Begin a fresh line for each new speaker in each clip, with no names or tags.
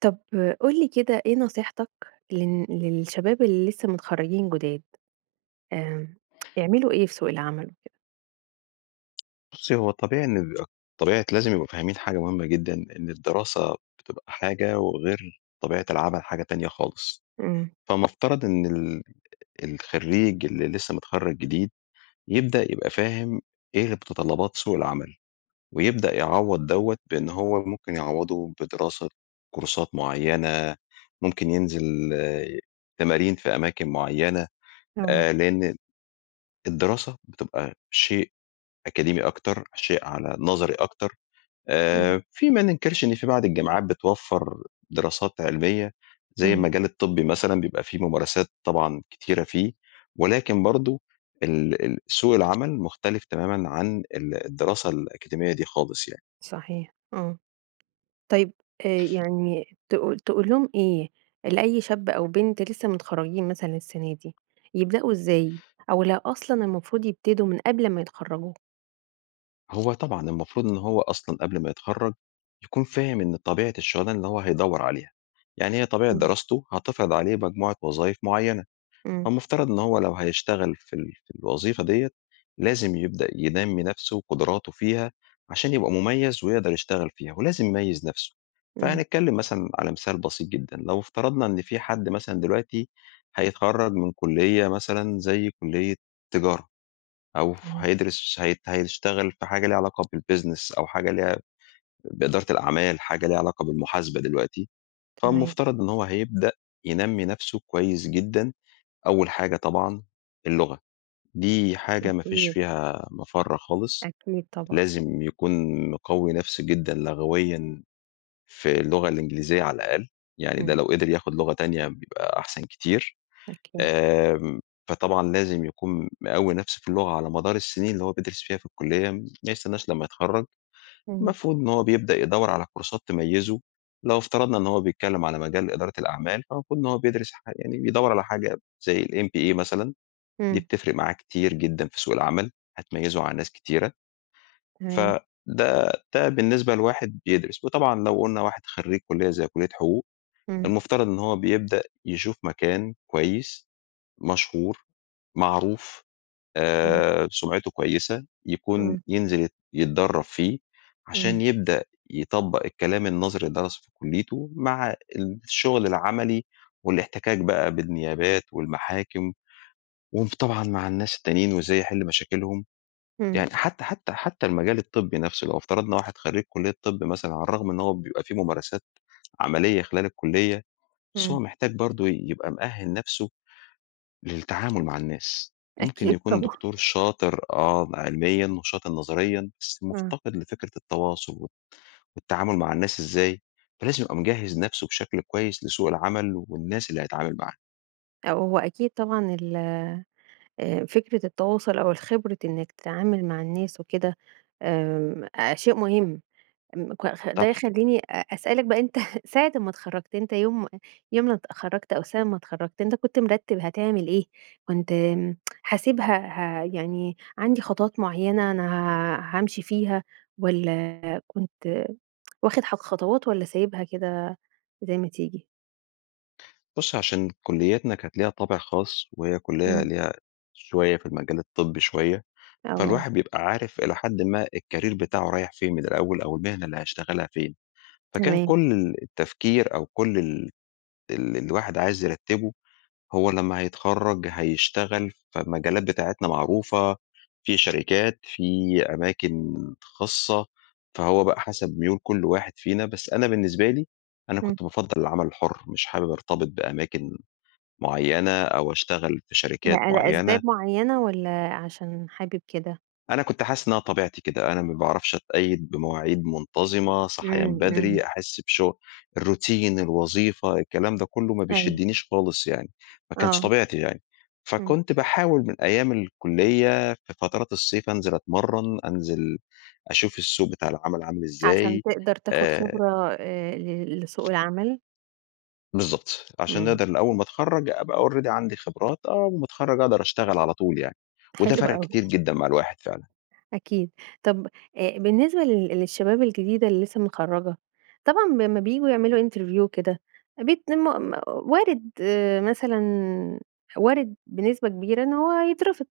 طب قُل لي كده إيه نصيحتك للن للشباب اللي لسه متخرجين جداد. إمم، يعملوا إيه في سوق العمل وكده؟
بُصي هو طبيعي إن ال طبيعة لازم يبقوا فاهمين حاجة مهمة جدًا، إن الدراسة بتبقى حاجة وغير طبيعة العمل حاجة تانية خالص.
امم.
فمفترض إن ال الخريج اللي لسه متخرج جديد يبدأ يبقى فاهم إيه متطلبات سوق العمل، ويبدأ يعوض دوّة بأن هو ممكن يعوضه بدراسة كورسات معينة، ممكن ينزل تمارين في أماكن معينة
آه.
آآ، لأن ال الدراسة بتبقى شيء أكاديمي أكتر شيء على نظري أكتر
امم.
آآ، في ما ننكرش إن في بعض الجامعات بتوفر دراسات علمية؛ زي
امم.
المجال الطبي مثلًا بيبقى فيه ممارسات طبعًا كتيرة فيه، ولكن برضه ال ال سوق العمل مختلف تمامًا عن ال الدراسة الأكاديمية دي خالص يعني.
صحيح آه. طيب آآ، يعني تقول تقول لهم إيه؟ لأي شاب أو بنت لسه متخرجين مثلًا السنة دي، يبدأوا إزاي؟ أو لو أصلًا المفروض يبتدوا من قبل أما يتخرجوا؟
هو طبعًا المفروض إن هو أصلًا قبل ما يتخرج يكون فاهم إن طبيعة الشغلانه إن هو هيدور عليها، يعني هي طبيعة
إمم.
دراسته هتفرض عليه مجموعة وظايف معيّنة،
إمم.
فالمفترض إن هو لو هيشتغل في ال في الوظيفة ديّة لازم يبدأ ينمّي نفسه وقدراته فيها عشان يبقى مميّز ويقدر يشتغل فيها، ولازم يميز نفسه.
إمم.
فهنتكلم مثلًا على مثال بسيط جدًا لو افترضنا إن في حد مثلًا دلوقتي هيتخرج من كلية مثلًا زي كلية تجارة، أو
إمم.
هيدرس هي هيشتغل في حاجة لها علاقة بالbusiness أو حاجة ليها بإدارة الأعمال حاجة ليها علاقة بالمحاسبة دلوقتي،
تمام.
فالمفترض إن هو هيبدأ ينمّي نفسه كويّس جدًا. أوّل حاجة طبعًا اللغة دي حاجة ما فيش
أكيد.
فيها مفر خالص،
أكيد، طبعًا.
لازم يكون مقوي نفسه جدًا لغويًا في اللغة الإنجليزية على الأقل، يعني ده
إمم.
لو قدر يأخد لغة تانية بيبقى أحسن كتير.
أكيد.
آمم فطبعًا لازم يكون مقوي نفسه في اللغة على مدار السنين اللي هو بيدرس فيها في الكلية ما يستناش لمّا يتخرج.
إمم.
المفروض إن هو بيبدأ يدور على كورسات تميزه لو افترضنا إن هو بيتكلّم على مجال إدارة الأعمال، فالمفروض إن هو بيدرس حا يعني بيدوّر على حاجة زي MBA مثلًا، دي
إمم.
بتفرق معاه كتير جدًا في سوق العمل، هتميزه على ناس كتيرة.
تمام.
فده ده بالنسبة لواحد بيدرس، وطبعًا لو قلنا واحد خريج كلية زي كلية حقوق،
إمم.
المفترض إن هو بيبدأ يشوف مكان كويّس مشهور معروف
إمم.
آآ، سمعته كويّسة يكون
إمم.
ينزل يت يتدرب فيه عشان
إمم.
يبدأ يطبق الكلام النظري اللي درسه في كليته مع الشغل العملي والاحتكاك بقى بالنيابات والمحاكم وم طبعًا مع الناس التانيين وإزاي يحل مشاكلهم.
إمم.
يعني حتّى حتّى حتّى المجال الطبّي نفسه لو افترضنا واحد خريج كلية الطب مثلًا على الرغم من إنّه هو بيبقى في ممارسات عمليّة خلال الكلية بس هو
إمم.
محتاج برضو يبقى مؤهِّل نفسه، للتعامل مع الناس، ممكن
أكيد
يكون
طبعًا.
دكتور شاطر آه م علميًا وشاطر نظريًا بس
ها.
مفتقد لفكرة التواصل والتعامل مع الناس إزاي؟ فلازم يبقى مجهز نفسه بشكل كويّس لسوق العمل والناس اللي هيتعامل معاها.
ه هو أكيد طبعًا ال آآ، فكرة التواصل أو الخبرة إنَّك تتعامل مع الناس وكده، امم، أ شيء مهم. م ك ده
طبعًا.
يخليني أ أسألك بقى أنت ساعة أمَّا اتخرجت، أنت يوم يوم ما اتخرجت أو سنة ما اتخرجت، أنت كنت مرتب هتعمل إيه؟ كنت امم حاسبها ه يعني عندي خطوات معينة أنا ها هامشي فيها، والَّا كنت واخد ح خطوات والَّا سايبها كده زي ما تيجي؟
بُصّي، عشان كليتنا كانت ليها طابع خاص، وهي كلية
إمم.
ليها شوية في المجال الطبي شوية،
آه.
فالواحد بيبقى عارف إلى حدٍ ما الكارير بتاعه رايح فين من الأول، أو المهنة اللي هيشتغلها فين، فكان
تمام.
كل ال التفكير أو كل ال اللي الواحد عايز يرتبه، هو لمَّا هيتخرج هيشتغل في مجالات بتاعتنا معروفة، في شركات، في أماكن خاصة، فهو بقى حسب ميول كل واحد فينا، بس أنا بالنسبة لي، أنا
إمم.
كنت بافضّل العمل الحر، مش حابب أرتبط بأماكن معينة، أو أشتغل في
ل
شركات معينة.
لأسباب معينة، والَّا عشان حابب كده؟
أنا كنت حاسس إن أنا طبيعتي كده، أنا ما باعرفش أتقيد بمواعيد منتظمة، صحيان
امم،
بدري،
امم.
أحس بشغ الروتين، الوظيفة، الكلام ده كله ما
أيوه.
بيشدنيش خالص يعني، ما كانش
آه.
طبيعتي يعني.
امم.
فكنت باحاول من أيام الكلية في فترات الصيف أنزل اتمرن، أنزل أشوف السوق بتاع العمل عامل
عشان
إزاي،
تقدر تاخد
آآ
خبرة آآ ل لسوق العمل.
بالضبط، عشان
امم.
نقدر ل أول ما أتخرج ابقى already عندي خبرات، أول ما أتخرج أقدر أشتغل على طول يعني، وده
حلو
فرق
أوي.
كتير جدًا مع الواحد فعلًا.
أكيد. طب آآ بالنسبة لل للشباب الجديدة اللي لسه متخرجة، طبعًا لمّا بييجوا يعملوا interview وكده بيتم وارد آآ مثلًا وارد بنسبة كبيرة إن هو يترفض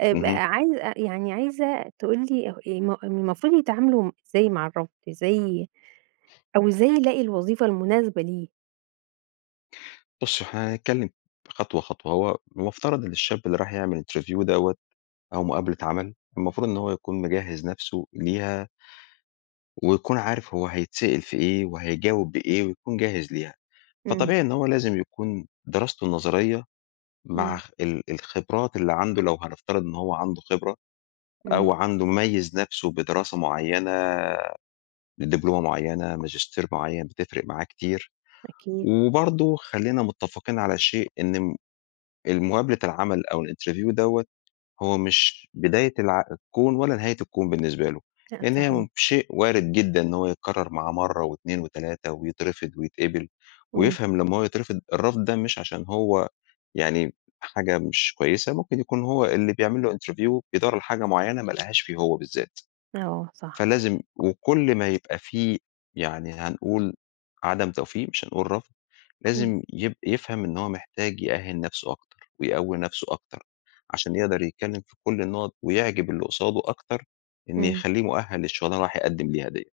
آآ ب
اهم.
عايزة يعني عايزة تقول لي ه م م المفروض يتعاملوا إزاي مع الرفض إزاي أو إزاي يلاقي الوظيفة المناسبة ليه؟
بُصّي هو احنا هنتكلم خطوة خطوة، هو المفترض إن الشاب اللي راح يعمل interview دَوَّة أو مقابلة عمل، المفروض إن هو يكون مجهز نفسه ليها ويكون عارف هو هيتسأل في إيه وهيجاوب بإيه ويكون جاهز ليها.
امم.
فطبيعي إن هو لازم يكون دراسته نظرية مع
امم.
اخ ال الخبرات اللي عنده لو هنفترض إن هو عنده خبرة أو
امم.
عنده ميز نفسه بدراسة مُعيّنة، بدبلومة مُعيّنة، ماجستير معيّن بتفرق معاه كتير،
أكيد.
وبرضه خلّينا متفقين على شيء إن الم المقابلة العمل أو الinterview دَوَّة هو مش بداية الع الكون ولا نهاية الكون بالنسبة له.
[unintelligible]
لإن هي
صحيح.
م شيء وارد جدًا إن هو يتكرر معاه مرة و2 و3 ويترفض ويتقبل،
امم.
ويفهم لمّا هو يترفض الرفض ده مش عشان هو يعني حاجة مش كويسة، ممكن يكون هو اللي بيعمل له interview بيدوَّر على حاجة مُعيّنة ما لقهاش فيه هو بالذات.
آه، صح.
فلازم وكل ما يبقى في يعني هنقول عدم توفيق مش هنقول رفض،
امم.
لازم يب يفهم إن هو محتاج يأهِل نفسه أكتر ويقوي نفسه أكتر، عشان يقدر يتكلم في كل النقط ويعجب اللي قصاده أكتر إن
إمم.
يخلّيه مؤهل للشغلانة اللي رايح يقدم ليها دِيَّة.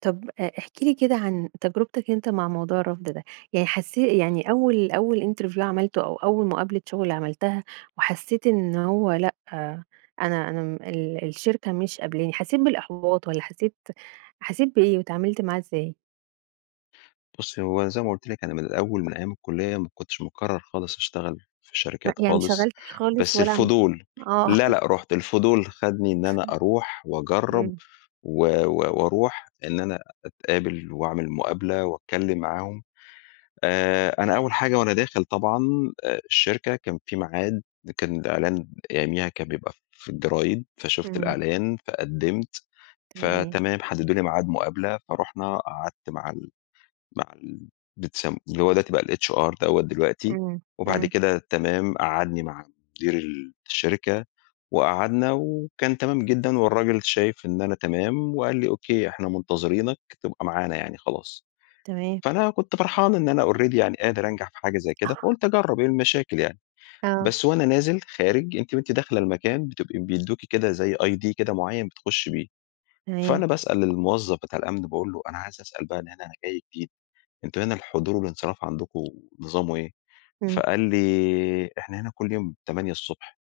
طب ا احكِ لي كده عن تجربتك أنت مع موضوع الرفض ده، يعني حسّي يعني أوّل أوّل interview عملته أو أوّل مقابلة شغل عملتها، وحسّيت إنّه هو لأ، أنا أنا ال الشركة مش قبلاني، حسّيت بالإحباط، والّا حسّيت حسّيت بإيه واتعاملت معاه إزاي؟
بُصّي هو زي ما قُلت لِك، أنا من الأوّل من أيّام الكلية ما كنتش مقرر خالص أشتغل في
لأ
شركات
يعني ما
خالص،
اشتغلتش خالص،
بس
ولا ع
الفضول
آه.
لا لا، رُحت الفضول خدني إن أنا أروح وأجرّب،
إمم.
و و وأروح إن أنا أتقابل وأعمل مقابلة وأتكلّم معاهم. آآ أنا أوّل حاجة وأنا داخل طبعًا الشركة، كان في ميعاد كان الإعلان أيامها كان بيبقى في الجرايد، فشفت
إمم.
الإعلان، فقدمت،
تمام.
فتمام حددوا لي ميعاد مقابلة، فرُحنا قعدت مع ال مع ال بتسم اللي هو دلوقتي بقى الHR دوّة دلوقتي،
إمم.
وبعد
إمم.
كده تمام قعّدني مع مدير الشركة، وقعدنا وكان تمام جدًا، والراجل شايف إن أنا تمام، وقال لي: "أوكيه إحنا منتظرينك تبقى معانا يعني خلاص."،
تمام.
فأنا كنت فرحان إن أنا already يعني قادر أنجح في حاجة زي كده،
آه.
فقلت أجرّب إيه المشاكل يعني.
آه.
بس وأنا نازل خارج أنتِ وأنتِ داخلة المكان بتبقي بيدوكي كده زي ID كده معيّن بتخشي بيه،
تمام.
فأنا باسأل الموظّف بتاع الأمن باقول له: "أنا عايز أسأل بقى هنا أنا جاي جديد، أنتم هنا الحضور والانصراف عندكم نظامه إيه؟"
إمم.
فقال لي: "إحنا هنا كل يوم 8:00 ص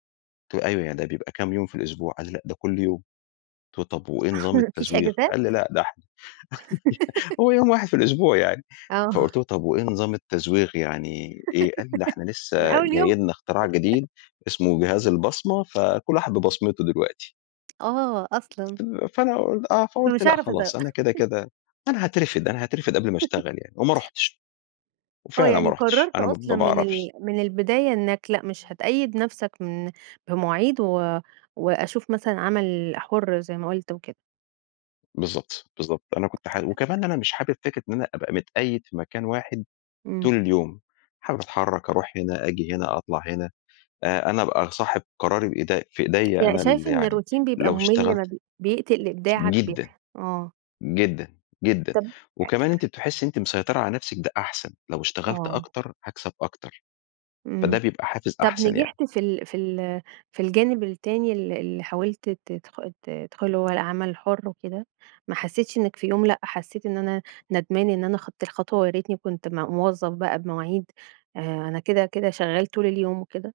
قلت له: "أيوَه يعني ده بيبقى كام يوم في الأسبوع؟" قال لي: "لأ، ده كل يوم." قلت له: "طب وإيه نظام
ما فيش
التزويغ؟"
إجازات؟
قال لي: "لا ده إحنا هو يوم واحد في الأسبوع يعني."
آه.
فقلت له: "طب وإيه نظام التزويغ يعني إيه؟" قال: "ده إحنا
من
لسّه
أول
جاي
يوم؟
لنا اختراع جديد، اسمه جهاز البصمة فكل واحد ببصمته دلوقتي."
آه أصلًا.
فأنا قول آه فقولت
فمش
لأ
هاعرف أزوّغ.
خلاص، أنا كده كده أنا هاترفد أنا هاترفد قبل ما اشتغل يعني وما رُحتش.
آه،
وفعلًا ما
يعني
رُحتش
قررت
أنا ما
أصلًا من
باعرفش
ال من البداية إنّك لأ، مش هتقيد نفسك من بمواعيد، و وأشوف مثلًا عمل حر زي ما قلت وكده.
بالضبط، بالضبط. أنا كنت حا
[unintelligible]
وكمان أنا مش حابب فكرة إن أنا أبقى متقيد في مكان واحد
إمم.
طول اليوم، حابب أتحرك، أروح هنا، أجي هنا، أطلع هنا، آآ أنا ابقى صاحب قراري بإيدي في إيديَّ
يعني
أنا ال
شايف إن
يعني
الروتين بيبقى
لو
ممل ما
اشتغلت
بي بيقتل ابداعك؟ بي
جدًا،
آه.
جدًا، جدًا،
طب آآ
وكمان
[unintelligible]
أنتِ بتحسي إن أنتِ مسيطرة على نفسِك ده أحسن، لو اشتغلت
آه.
أكتر هاكسب أكتر. فده
إمم،
بيبقى حافز
طب
أحسن يعني.
نجحت في ال في ال في الجانب التاني ال اللي حاولت ت تدخ ت تدخله اللي هو العمل الحُر وكده؟ ما حسيتش إنك في يوم لأ حسيت إن أنا ندمان إن أنا خدت الخطوة وياريتني كنت م موظف بقى بمواعيد، آآ أنا كده، كده شغال طول اليوم وكده؟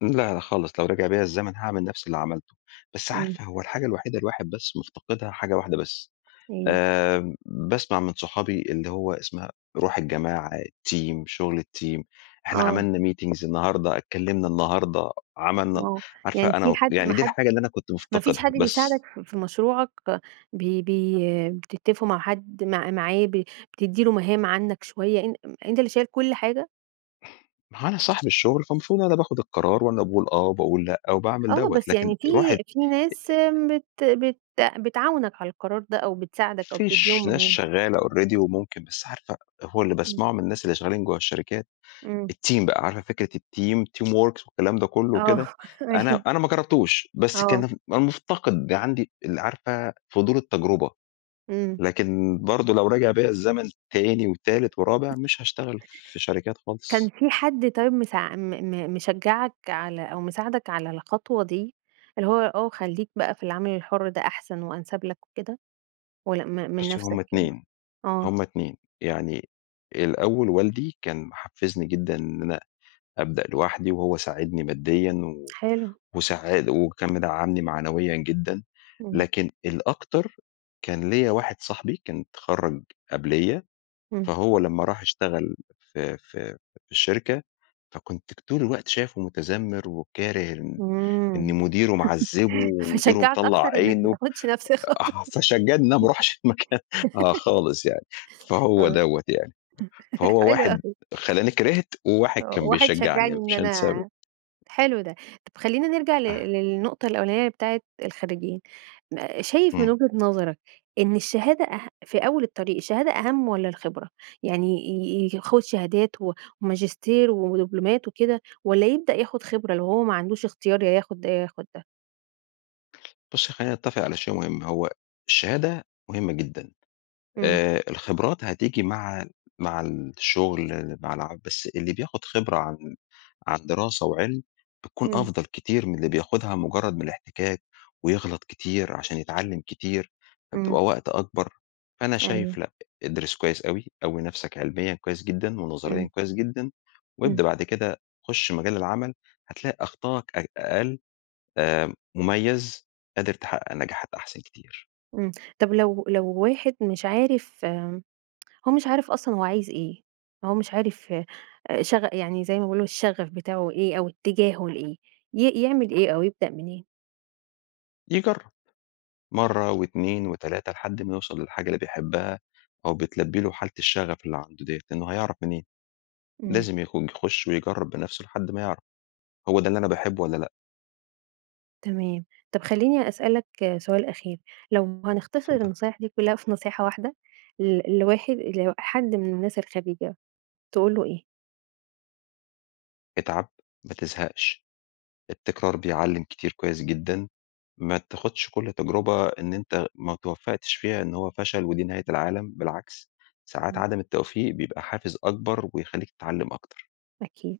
لا لأ خالص، لو رجع بيَّ الزمن هاعمل نفس اللي عملته. بس
إمم.
عارفة هو الحاجة الوحيدة الواحد بس مفتقدها حاجة واحدة بس،
إيه؟
آآ باسمع من صحابي اللي هو اسمها روح الجماعة، الteam، شغل الteam، إحنا
آه.
عملنا meetings النهارده، اتكلمنا النهارده، عملنا
آه،
عارفة
يعني
أنا
في
و
حد
يعني
ما
دي
حد
الحاجة اللي أنا كنت
ما فيش
مفتقدها،
حد
بس.
بيساعدك ف في مشروعك؟ ب بي بي بتتفقوا مع حد مع معاه ب بتدِّي له مهام عنك شوية؟ أن أنت اللي شايل كل حاجة؟
ما أهو أنا صاحب الشغل فالمفروض أنا اللي باخد القرار وأنا اللي باقول آه، وباقول لأ، وباعمل
آه،
دَوَّة،
بس
لكن
يعني في
الواحد
في
آآ
ناس
آآ
بت بت بتعاونك على القرار ده أو بتساعدك أو
في
تديهم
ش ناس
مهام.
شغالة already وممكن بس عارفة هو اللي
امم.
باسمعه من الناس اللي شغالين جوّه الشركات
إمم.
الteam بقى عارفة فكرة الteam؟ teamworks والكلام ده كله
آه
وكده؟ أنا
أيوه.
أنا ما جربتوش، بس
آه.
كان مفتقد عندي ال عارفة، فضول التجربة.
إمم.
لكن برضه لو رجع بيَّ الزمن تاني وتالت ورابع مش هاشتغل في شركات
كان
خالص.
في حد طيب مساع م م مشجعك على أو مساعدك على الخطوة دي؟ اللي هو آه، خلّيك بقى في العمل الحُر ده أحسن، وأنسب لك وكده؟ والّا م من
بُصّي
نفسك
هم
كده؟
2
آه.
هم 2 يعني الأول والدي كان محفزني جدًا إن أنا أبدأ لوحدي، وهو ساعدني ماديًا، و
حلو.
وساعا وكان مدعمني معنويًا جدًا،
امم.
لكن الأكتر، كان ليَّ واحد صاحبي كان اتخرج قبليَّ،
امم.
فهو لمّا راح اشتغل في في في الشركة فكُنت ك طول الوقت شايفه مُتذمر، وكاره إن إن
آمم،
مديره معذِبه، ومديره
فشجعك أكتر
مطلّع
إنك ما
عينه،
تاخدش نفس الخطوه
آه فشجعني إن أنا ما اروحش المكان آه خالص يعني، فهو
آه
دَوَّة يعني. فهو
حلو
واحد
أوي
خلّاني كرهت، وواحد
آه،
كان
واحد
بيشجعني،
شجعني
أنا
إن
مش هانساه ابدًا
أنا حلو ده. طب خلّينا نرجع ل
آه.
للنقطة الأولانية بتاعة الخريجين. ن شايف من
إمم.
وجهة نظرك إن الشهادة أه في أول الطريق الشهادة أهَم والّا الخبرة؟ يعني ي ي ياخُد شهادات و وماجستير ودبلومات وكده، والّا يبدأ ياخد خبرة لو هو ما عندوش اختيار يا ياخد ده، يا ياخد ده؟
بُصّي خلّينا نتفق على شيء مهم، هو الشهادة مهمة جدًا،
امم.
آآ الخبرات هتيجي مع مع الشغل مع الع بس اللي بياخد خبرة عن عن دراسة وعلم بتكون
امم.
أفضل كتير من اللي بياخدها مجرد من الاحتكاك، ويغلط كتير عشان يتعلم كتير،
امم.
فبتبقى وقت أكبر. فأنا
أيوه.
شايف لأ، ادرس كويس أوي، قوّي نفسك علميًا كويس جدًا ونظريًا
امم.
كويس جدًا، وابدأ
امم.
بعد كده خُش مجال العمل، هتلاقي أخطاءك أ أقل، آآ مميز، قادر تحقق نجاحات أحسن كتير.
امم. طب لو لو واحد مش عارف، آمم، هو مش عارف أصلًا هو عايز إيه، هو مش عارف شغ يعني زي ما بيقولوا الشغف بتاعه إيه أو اتجاهه لإيه، ي يعمل إيه أو يبدأ منين؟
يجرب، مرة و2 و3 لحد ما يوصل للحاجة اللي بيحبها، أو بتلبي له حالة الشغف اللي عنده دِيَّة، لأنه هيعرف منين؟
امم.
لازم يخو يخش ويجرب بنفسه لحد ما يعرف، هو ده اللي أنا باحبه والّا لأ.
تمام. طب خلّيني أسألك سؤال أخير. لو هنختصر
اتفضلي.
النصايح دي كلها في نصيحة واحدة، ل لواحد لحد من الناس الخريجة، تقول له إيه؟
اتعب، ما تزهقش، التكرار بيعلّم كتير كويس جدًا، ما تاخدش كل تجربة إن أنت ما اتوفقتش فيها إن هو فشل ودي نهاية العالم، بالعكس، ساعات
امم.
عدم التوفيق بيبقى حافز أكبر ويخلّيك تتعلم أكتر.
أكيد.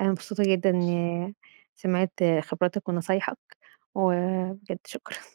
أنا مبسوطة جدًا إنّي سمعت خبراتك ونصايحك، وبجد شكرًا.